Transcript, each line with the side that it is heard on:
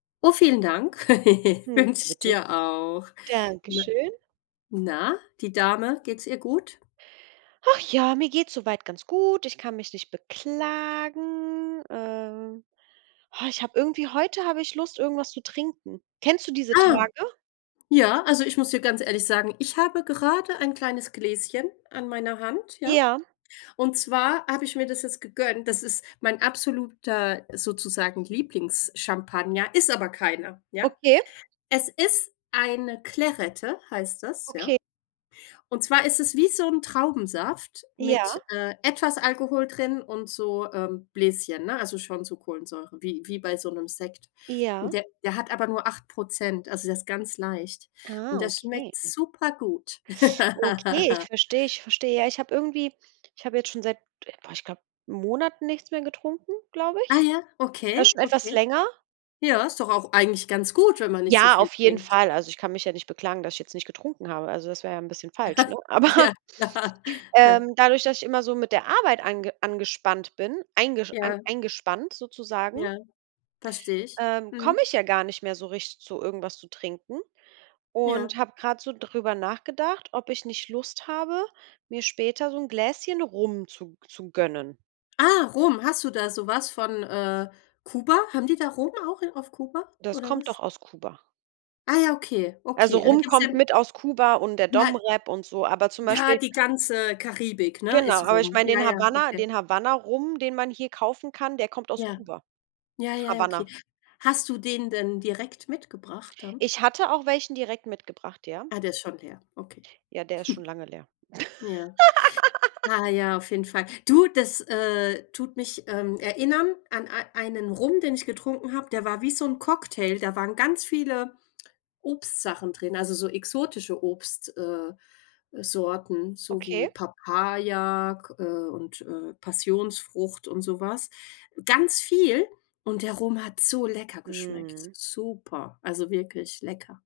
left: Oh, vielen Dank,
right: Hm.
left: wünsche ich
right: [unintelligible]
left: dir auch.
right: Danke
left: Na
right: schön.
left: na, die Dame, geht's ihr gut?
right: Ach ja, mir geht's so weit ganz gut. Ich kann mich nicht beklagen. Ähm, ich habe irgendwie heute habe ich Lust, irgendwas zu trinken. Kennst du diese
left: Ah,
right: Tage?
left: ja, also ich muss dir ganz ehrlich sagen, ich habe gerade ein kleines Gläschen an meiner Hand, ja.
right: Ja.
left: Und zwar habe ich mir das jetzt gegönnt, das ist mein absoluter, sozusagen, Lieblings-Champagner, ist aber keiner, ja.
right: Okay.
left: Es ist eine Clairette, heißt das, ja.
right: Okay.
left: Und zwar ist es wie so 'n Traubensaft mit,
right: Ja.
left: äh, etwas Alkohol drin und so, ähm, Bläschen, ne, also schon so Kohlensäure wie wie bei so 'nem Sekt. Und
right: Ja.
left: der der hat aber nur 8 %, also der ist ganz leicht. Und
right: Ah,
left: der
right: okay.
left: schmeckt super gut.
right: Okay, ich verstehe, ich verstehe. Ja ich habe irgendwie ich habe jetzt schon seit boah, ich glaube Monaten nichts mehr getrunken, glaube
left: Ah
right: ich.
left: ja,
right: Äh,
left: okay,
right: schon etwas
left: okay.
right: länger.
left: Ja, ist doch auch eigentlich ganz gut, wenn man nicht so
right: Ja,
left: viel
right: auf jeden
left: trinkt.
right: Fall. Also, ich kann mich ja nicht beklagen, dass jetzt nicht getrunken habe. Also, das wäre ja ein bisschen falsch, ne? Aber,
left: Ja, klar.
right: ähm, dadurch, dass ich immer so mit der Arbeit ange angespannt bin, eingesch an
left: Ja.
right: eingespannt sozusagen
left: Ja. Verstehe ich.
right: ähm, komme
left: Mhm.
right: ich ja gar nicht mehr so richtig zu irgendwas zu trinken und
left: Ja.
right: habe grade so drüber nachgedacht, ob ich nicht Lust habe, mir später so 'n Gläschen Rum zu g zu gönnen.
left: Ah, Rum, hast du da so was von, äh, Kuba? Haben die da Rum auch i auf Kuba,
right: Das
left: oder
right: kommt
left: was?
right: doch aus Kuba.
left: Ah ja, okay,
right: Also,
left: okay. Ja, da
right: Rum
left: gibt's ja
right: kommt mit aus Kuba und der
left: Nei
right: DomRep und so, aber zum
left: Ja,
right: Beispiel
left: die ganze Karibik, ne,
right: Genau,
left: ist
right: aber ich
left: Rum.
right: meine,
left: Ja,
right: den
left: ja,
right: Havana
left: okay.
right: den Havana Rum, den man hier kaufen kann, der kommt aus
left: Ja,
right: Kuba.
left: ja, ja, ja, okay.
right: Havana.
left: Hast du den denn direkt mitgebracht, dann?
right: Ich hatte auch welchen direkt mitgebracht, ja?
left: Ah, der ist schon leer, okay.
right: Ja, der ist schon lange leer.
left: Ja. Ah ja, auf jeden Fall. Du, das, äh, tut mich, ähm, erinnern an ei einen Rum, den ich getrunken habe, der war wie so 'n Cocktail. Da waren ganz viele Obstsachen drin, also so exotische Obst äh, Sorten, so wie
right: Okay.
left: Papaya, G und, äh, Passionsfrucht und so was. Ganz viel. Und der Rum hat so lecker geschmeckt,
right: Mhm.
left: super, also, wirklich lecker.